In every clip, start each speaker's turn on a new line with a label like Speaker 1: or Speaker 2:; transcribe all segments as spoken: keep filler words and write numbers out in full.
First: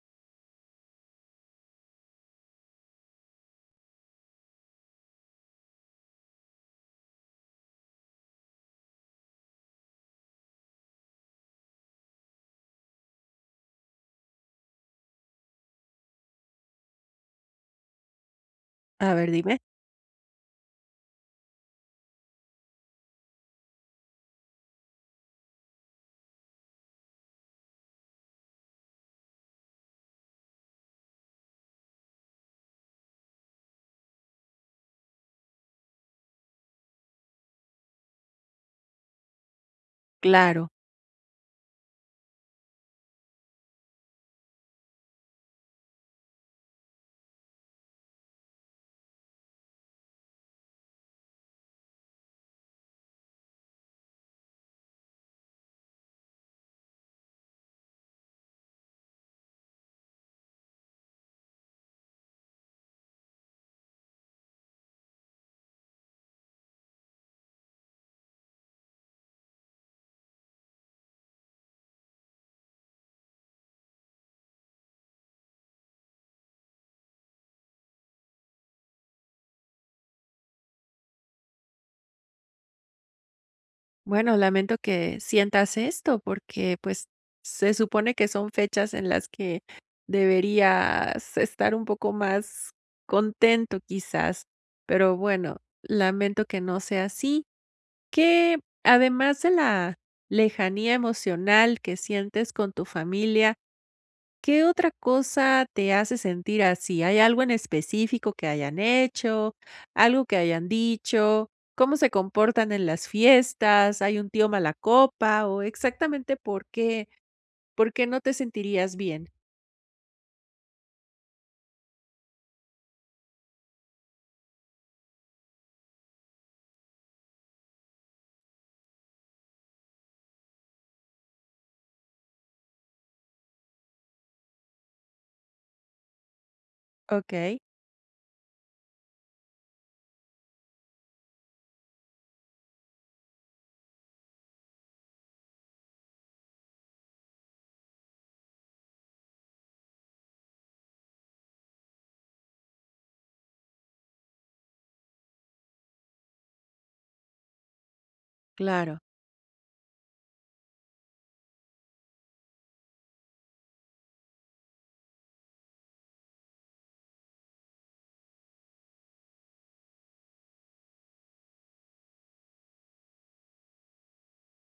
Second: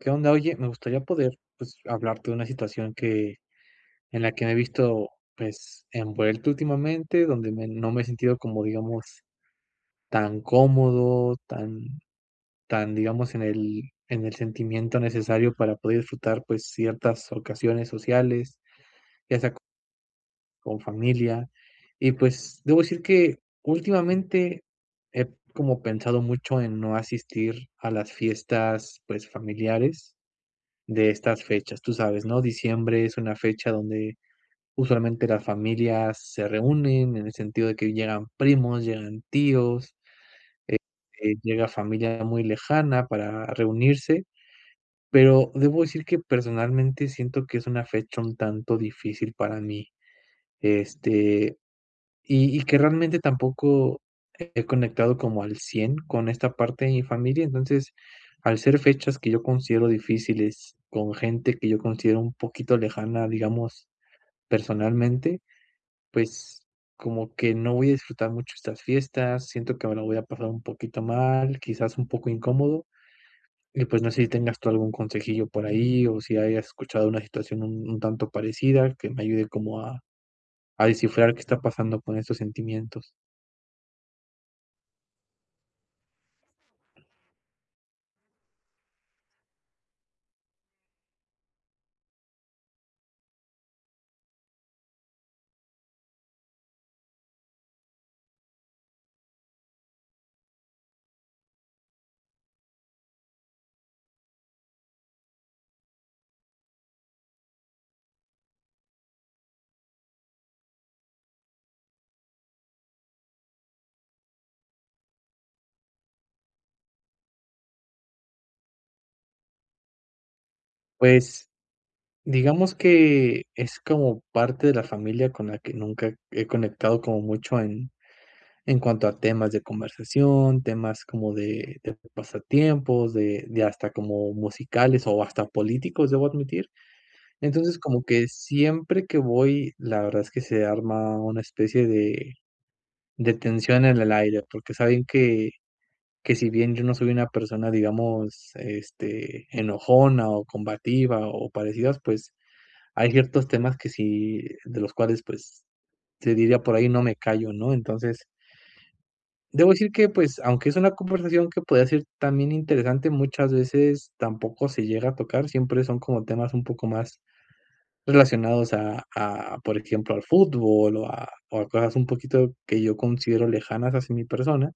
Speaker 1: ¿Qué onda? Oye, me gustaría poder, pues, hablarte de una situación que en la que me he visto, pues, envuelto, últimamente, donde me no me he sentido como, digamos, tan cómodo, tan, tan, digamos, en el en el sentimiento necesario para poder disfrutar, pues, ciertas ocasiones sociales,
Speaker 2: A ver,
Speaker 1: ya sea c
Speaker 2: dime.
Speaker 1: con familia. Y, pues, debo decir que, últimamente, he como pensado mucho en no asistir a las fiestas, pues, familiares de estas fechas. Tú sabes, ¿no? Diciembre es una fecha donde usualmente las familias se reúnen, en el sentido de que llegan primos, llegan tíos,
Speaker 2: Claro.
Speaker 1: eh, eh, llega familia muy lejana para reunirse. Pero debo decir que, personalmente, siento que es una fecha un tanto difícil para mí. Este, y y que realmente tampoco he conectado como al cien con esta parte de mi familia. Entonces, al ser fechas que yo considero difíciles, con gente que yo considero un poquito lejana, digamos, personalmente, pues, como que no voy a disfrutar mucho estas fiestas, siento que me la voy a pasar un poquito mal, quizás, un poco incómodo. Y pues, no sé si tengas tú algún consejillo por ahí o si hayas escuchado una situación un un tanto parecida, que me ayude como a a descifrar qué está pasando con estos sentimientos.
Speaker 2: Bueno, lamento que sientas esto porque, pues, se supone que son fechas en las que, deberías estar un poco más, contento quizás. Pero, bueno, lamento que no sea así. ¿Qué? Además de la lejanía emocional que sientes con tu familia, ¿qué otra cosa te hace sentir así? ¿Hay algo en específico que hayan hecho, algo que hayan dicho? ¿Cómo se comportan en las fiestas? ¿Hay un tío malacopa? ¿O exactamente por qué por qué no te sentirías bien?
Speaker 1: Pues, digamos que es, como parte de la familia con la que nunca he conectado como mucho en en cuanto a temas de conversación, temas como de de pasatiempos de de hasta como musicales o hasta políticos, debo admitir.
Speaker 2: Okey.
Speaker 1: Entonces, como que siempre que voy, la verdad es que se arma una especie de de tensión en el aire, porque saben que que si bien yo no soy una persona, digamos, este enojona o combativa, o parecidas, pues hay ciertos temas que si de los cuales, pues se diría por ahí no me callo ¿no? Entonces
Speaker 2: Claro.
Speaker 1: debo decir que, pues, aunque es una conversación que podría ser también interesante, muchas veces tampoco se llega a tocar, siempre son como temas un poco más relacionados a a, por ejemplo, al fútbol o a o a cosas un poquito que yo considero lejanas hacia mi persona.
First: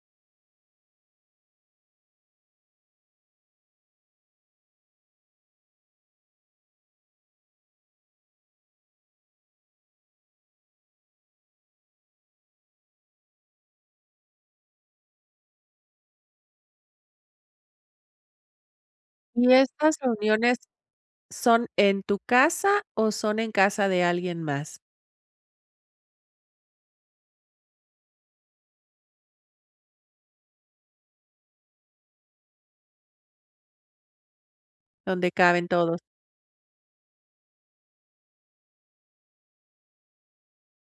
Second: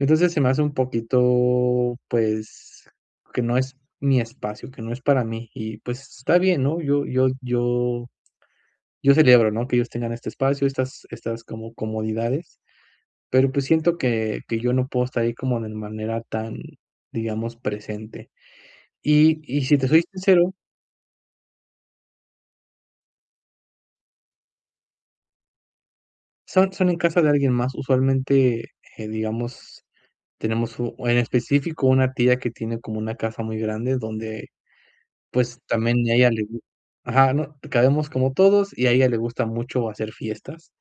Speaker 1: Entonces se me hace un poquito, pues, que no es mi espacio, que no es para mí y, pues, está bien, ¿no? Yo yo yo yo celebro ¿no? Que ellos tengan este espacio, estas estas como comodidades, pero, pues, siento que que yo no puedo estar ahí como de manera tan, digamos, presente. Y
Speaker 2: Y
Speaker 1: y si te
Speaker 2: estas
Speaker 1: soy sincero
Speaker 2: reuniones, ¿son en tu casa o son en casa de alguien más?
Speaker 1: Son son en casa de alguien más. Usualmente, eh, digamos tenemos, u en específico una tía que tiene como una casa muy grande, donde
Speaker 2: Donde
Speaker 1: pues,
Speaker 2: caben
Speaker 1: también
Speaker 2: todos.
Speaker 1: y a ella le gu ajá no cabemos como todos, y a ella le gusta mucho hacer fiestas.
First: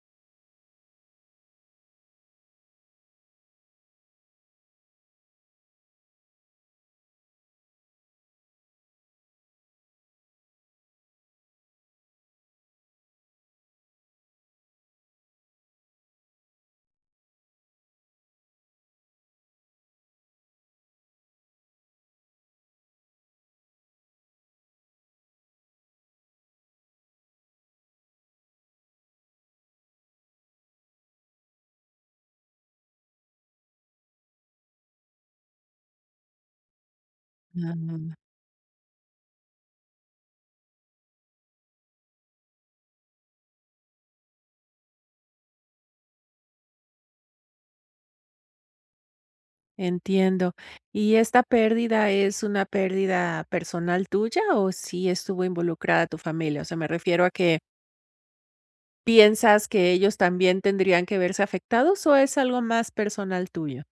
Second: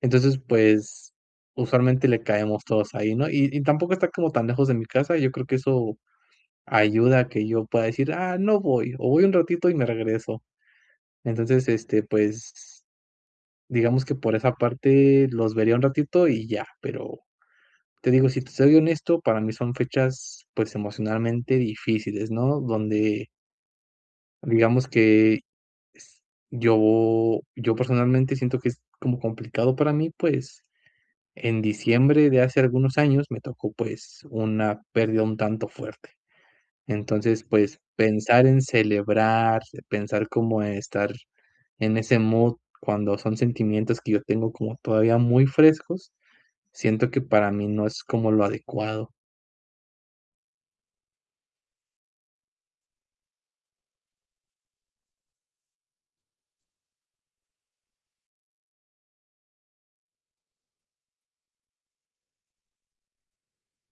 Speaker 1: Entonces, pues, usualmente le caemos todos ahí, ¿no? Y y tampoco está como tan lejos de mi casa, yo creo que eso ayuda a que yo pueda decir: "Ah no voy, o voy un ratito y me regreso". Entonces, este, pues digamos que por esa parte los vería un ratito, y ya, pero te digo, si te soy honesto, para mí son fechas, pues, emocionalmente difíciles, ¿no? Donde Digamos que yo yo, personalmente, siento que es como complicado para mí. Pues, en diciembre de hace algunos años me tocó, pues, una pérdida un tanto fuerte. Entonces, pues,
Speaker 2: Ujú.
Speaker 1: pensar en celebrar, pensar como estar en ese mood cuando son sentimientos que yo tengo como todavía muy frescos, siento que para mí no es como lo adecuado.
Speaker 2: Entiendo, ¿y esta pérdida es una pérdida personal tuya, o sí estuvo involucrada tu familia? O sea, me refiero a que ¿piensas que ellos también tendrían que verse afectados, o es algo más personal tuyo?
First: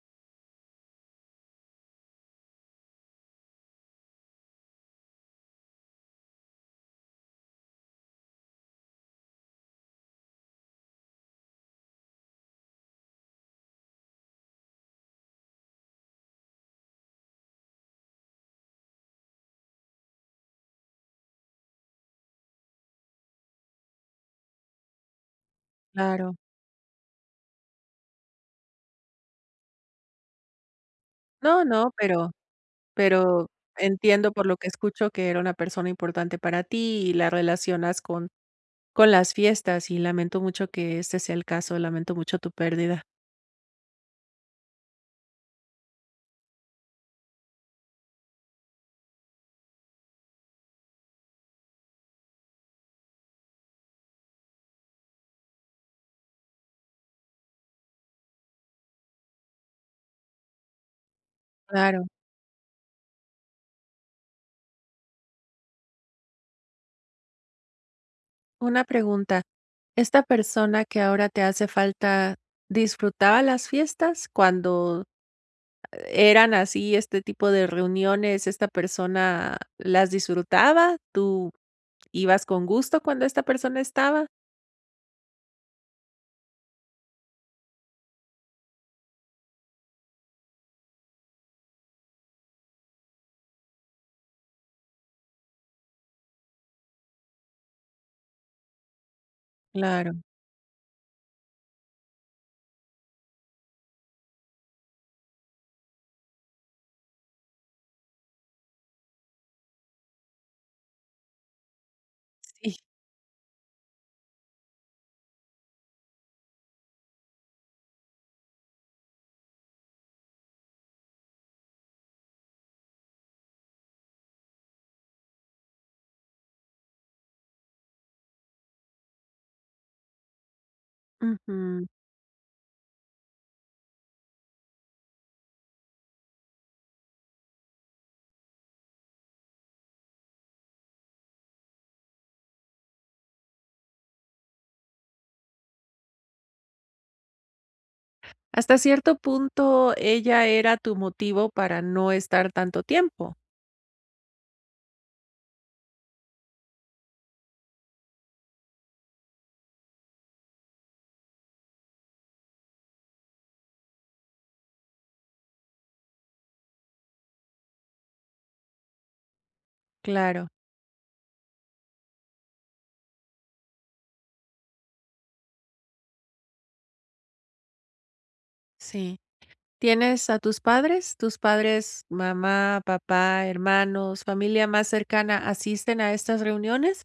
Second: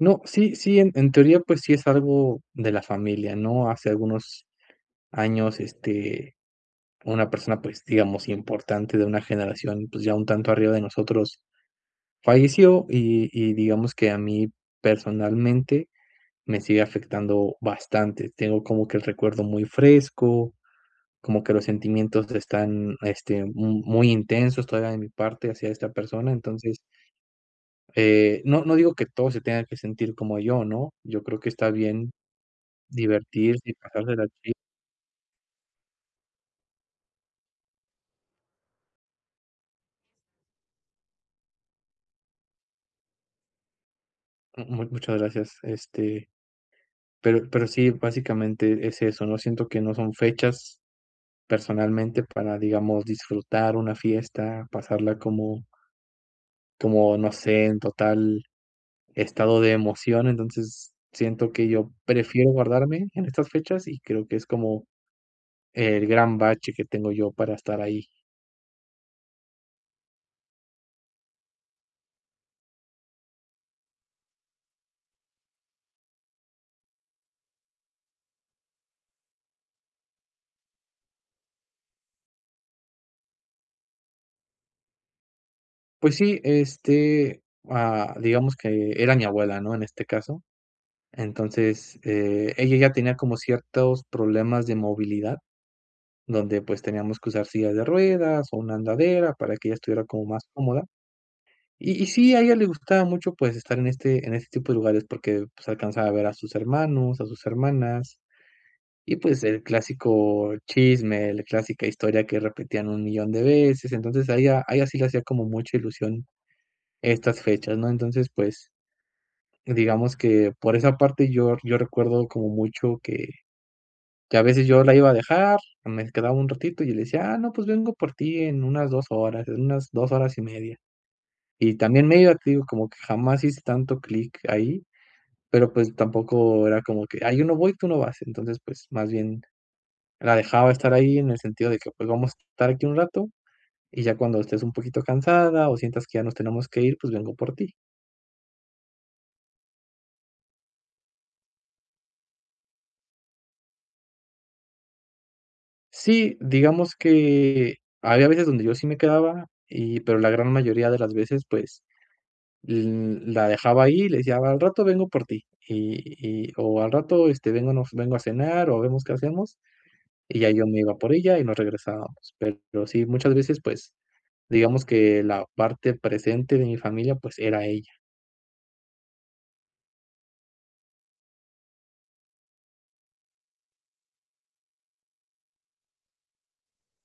Speaker 1: No, sí sí, en en teoría, pues, sí es algo de la familia, ¿no? Hace algunos años, este, una persona, pues digamos, importante de una generación, pues, ya un tanto arriba de nosotros falleció, y y digamos que a mí personalmente me sigue afectando bastante. Tengo como que el recuerdo muy fresco, como que los sentimientos están, este, m muy intensos todavía de mi parte hacia esta persona.
Speaker 2: Claro.
Speaker 1: Entonces, eh, no no digo que todos se tengan que sentir como yo, ¿no?, yo creo que
Speaker 2: No,
Speaker 1: está
Speaker 2: no,
Speaker 1: bien
Speaker 2: pero pero
Speaker 1: divertirse y pasársela
Speaker 2: entiendo, por
Speaker 1: así.
Speaker 2: lo que escucho, que era una persona importante para ti y la relacionas con con las fiestas, y lamento mucho que ese sea el caso, lamento mucho tu pérdida.
Speaker 1: M m muchas gracias, este, pero pero sí, básicamente es eso, ¿no?, siento que no son fechas personalmente para, digamos, disfrutar una fiesta, pasarla como como, no sé, en total estado de emoción. Entonces, siento que yo
Speaker 2: Claro.
Speaker 1: prefiero guardarme en estas fechas, y creo que es como el gran bache que tengo yo para estar ahí.
Speaker 2: Una pregunta, esta persona que ahora te hace falta, ¿disfrutaba las fiestas? Cuando eran así este tipo de reuniones, esta persona las disfrutaba, tú ibas con gusto cuando esta persona estaba.
Speaker 1: Pues sí, este, ah, digamos que era mi abuela, ¿no? En este caso. Entonces, eh, ella ya tenía como ciertos problemas de movilidad, donde, pues, teníamos que usar sillas de ruedas, o una andadera para que ella estuviera
Speaker 2: Claro.
Speaker 1: como más cómoda. Y y sí, a ella le gustaba mucho, pues, estar en este en este tipo de lugares, porque, pues, alcanzaba a ver a sus hermanos, a sus hermanas. Y, pues, el clásico chisme, la clásica historia que
Speaker 2: Sí.
Speaker 1: repetían un millon de veces. Entonces, a ella a ella sí le hacía como mucha ilusión estas fechas, ¿no? Entonces, pues, digamos que por esa parte, yo yo recuerdo como mucho que- que a veces yo la iba a dejar, me quedaba un ratito, y yo le decía: "Ah no, pues, vengo por ti en unas dos horas, en unas dos horas y media. Y
Speaker 2: Ujú.
Speaker 1: también ella, te digo, como que jamás hiciste tanto clic ahí, pero, pues, tampoco era como que: "Ay yo no voy, tú no vas". Entonces, pues, más bien la dejaba estar ahí en el sentido de que, pues, vamos a estar aquí un rato, y ya cuando estés un poquito cansada, o sientas que ya nos tenemos que ir, pues, vengo por ti.
Speaker 2: Hasta cierto punto, ella era tu motivo para no estar tanto tiempo.
Speaker 1: Sí, digamos que había veces donde yo sí me quedaba y pero la gran mayoría de las veces, pues, l la dejaba ahí y le decía: "Al rato vengo por ti". Y y o: "Al rato, este, vengo no f vengo a cenar o vemos qué hacemos". Y
Speaker 2: Claro.
Speaker 1: ya yo me iba por ella y nos regresábamos. Pero sí, muchas veces, pues, digamos que la parte presente de mi familia, pues era ella.
Speaker 2: Sí. ¿Tienes a tus padres? ¿Tus padres, mamá, papá, hermanos, familia más cercana, asisten a estas reuniones?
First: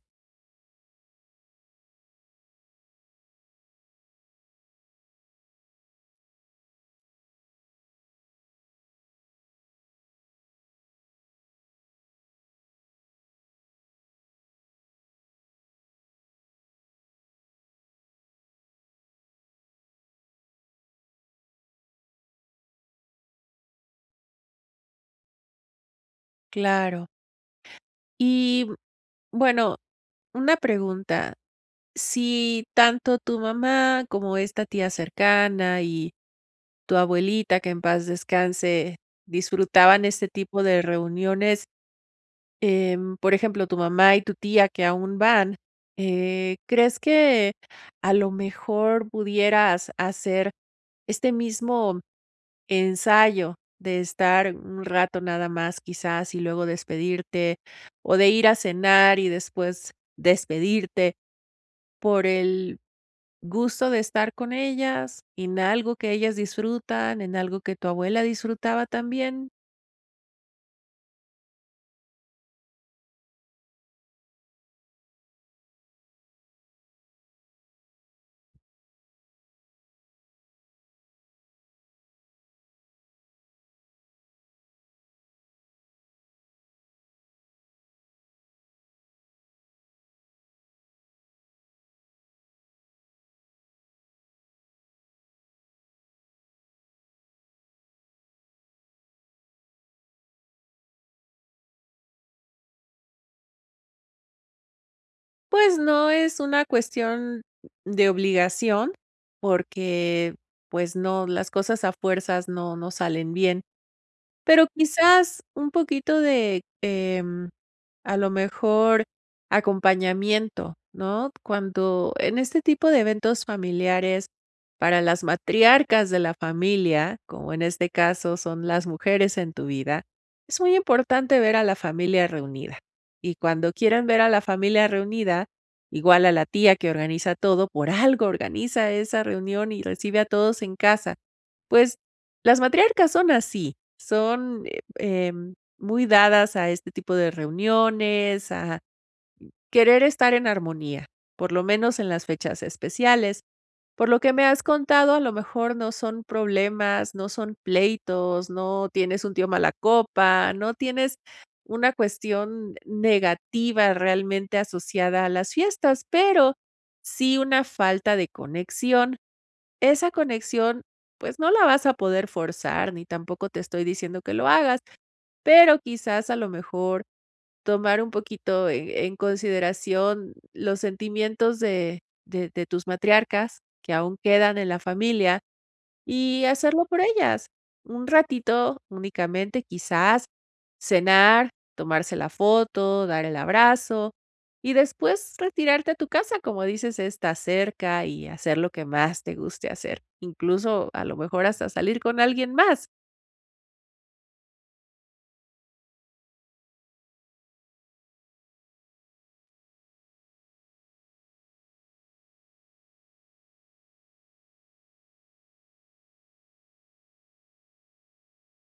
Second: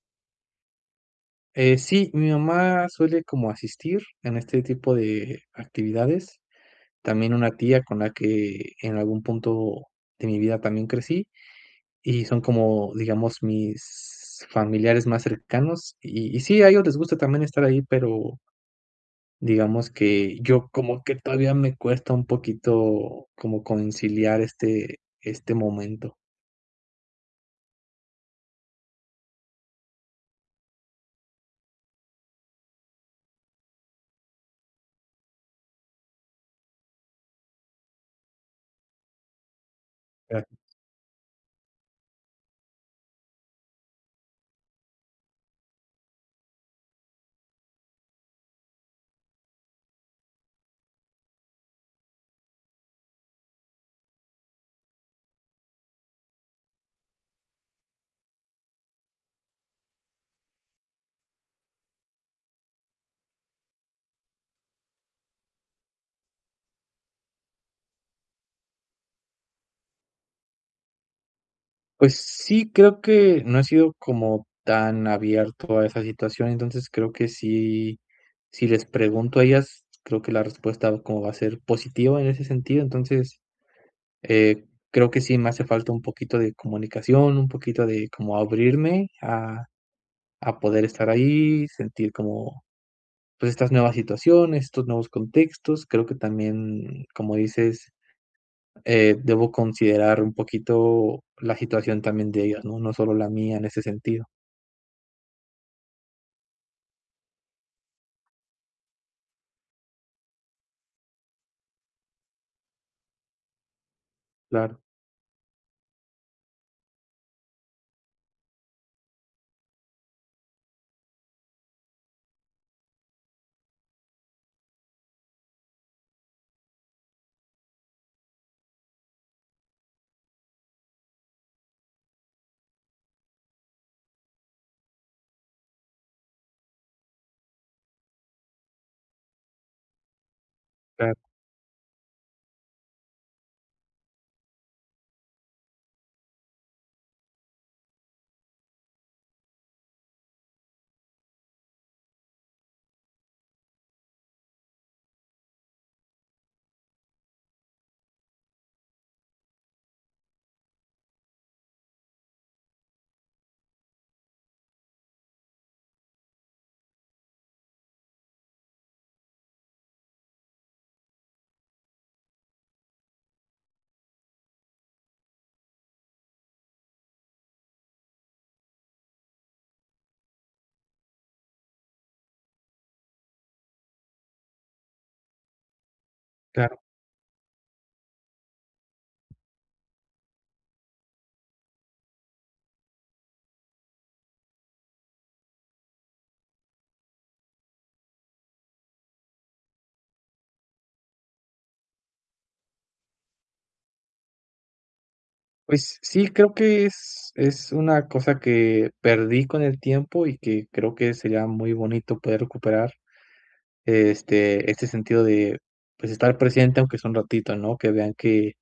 Speaker 1: Eh, sí, mi mamá suele como asistir en este tipo de actividades. También una tía con la que, en algún punto de mi vida, también crecí. Y son como, digamos, mis familiares más cercanos. Y y sí, a ellos les gusta también estar ahí, pero digamos que yo como que todavía me cuesta un poquito como conciliar este este momento.
Speaker 2: Claro. Y, mm, bueno, una pregunta, si tanto tu mamá como esta tía cercana y tu abuelita, que en paz descanse, disfrutaban este
Speaker 1: Ya.
Speaker 2: tipo de reuniones. Em, por ejemplo, tu mamá y tu tía que aún van. Eh, ¿crees que, a lo mejor, pudieras hacer este mismo ensayo de estar un rato nada más, quizás, y luego despedirte, o de ir a cenar y después despedirte por el gusto de estar con ellas en algo que ellas disfrutan, en algo que tu abuela disfrutaba también?
Speaker 1: Pues sí. Creo que no he sido, como tan abierto a esa situación. Entonces, creo que sí si les pregunto a ellas, creo que la respuesta, como va a ser positiva, en ese sentido. Entonces, eh, creo que sí me hace falta un poquito de comunicación, un poquito de como abrirme a a poder estar ahí, sentir como pues, estas nuevas situaciones, estos nuevos contextos. Creo que también, como dices, eh, debo considerar un poquito, la situación también de ellas, ¿no? No solo la mía, en ese sentido.
Speaker 2: Pues, no es una cuestión de obligación, porque, pues no. Las cosas a fuerzas, no no salen bien. Pero
Speaker 1: Claro.
Speaker 2: quizás, un poquito de, em, a lo mejor, acompañamiento, ¿no? Cuando, en este tipo de eventos familiares, para las matriarcas de la familia, como en este caso, son las mujeres en tu vida. Es muy importante ver a la familia reunida. Y cuando quieren ver a la familia reunida, igual a la tía que organiza todo. Por algo, organiza esa reunión, y recibe a todos en casa.
Speaker 1: Claro.
Speaker 2: Pues, las matriarcas son así. Son, eh, em, muy dadas, a este tipo de reuniones. A querer estar en armonía, por lo menos, en las fechas especiales. Por lo que me has contado, a lo mejor, no son problemas, no son pleitos. No tienes un tío mala copa. No tienes una cuestión negativa, realmente, asociada a las fiestas. Pero sí, una falta de conexión. Esa conexión, pues, no la vas a poder forzar, ni tampoco te estoy diciendo que lo hagas. Pero quizás, a lo mejor, tomar un poquito, eh, en consideración, los sentimientos de de de tus matriarcas, que aún quedan en la familia. Y
Speaker 1: Claro.
Speaker 2: hacerlo por ellas. Un ratito únicamente. Quizás, cenar, tomarse la foto, dar el abrazo. Y después, retirarte a tu casa: Como dices, está cerca. Y hacer, lo que más te guste hacer. Incluso, a lo mejor, hasta salir con alguien más.
Speaker 1: Pues sí, creo que es es una cosa, que perdí con el tiempo, y que creo, que sería muy bonito, poder recuperar, este este sentido de, pues, estar presente, aunque sea un ratito, ¿no? Que vean que,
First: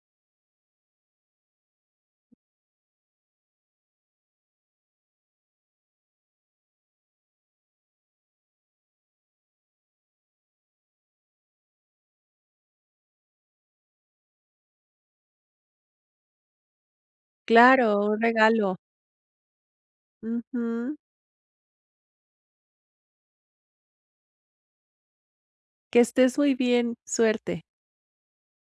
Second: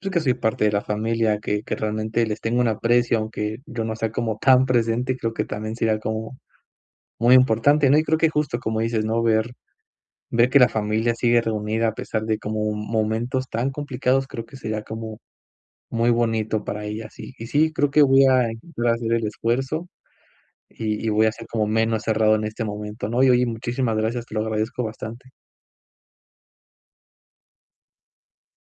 Speaker 1: pues, que soy parte de la familia, que que realmente les tenga un aprecio, aunque yo no sea, como tan presente, creo que también sería como muy importante, ¿no? Y creo que, justo, como dices, ¿no? Ver ver que la familia sigue reunida, a pesar de, como momentos tan complicados. Creo que sería, como muy bonito para ellas. Y y sí, creo
Speaker 2: Claro.
Speaker 1: que
Speaker 2: Un
Speaker 1: voy a
Speaker 2: regalo.
Speaker 1: voy a hacer el esfuerzo,
Speaker 2: Ujú.
Speaker 1: y y voy a ser, como menos cerrado, en este momento, ¿no? Y oye, muchísimas gracias. Te lo agradezco bastante.
Speaker 2: Que estés muy bien. Suerte.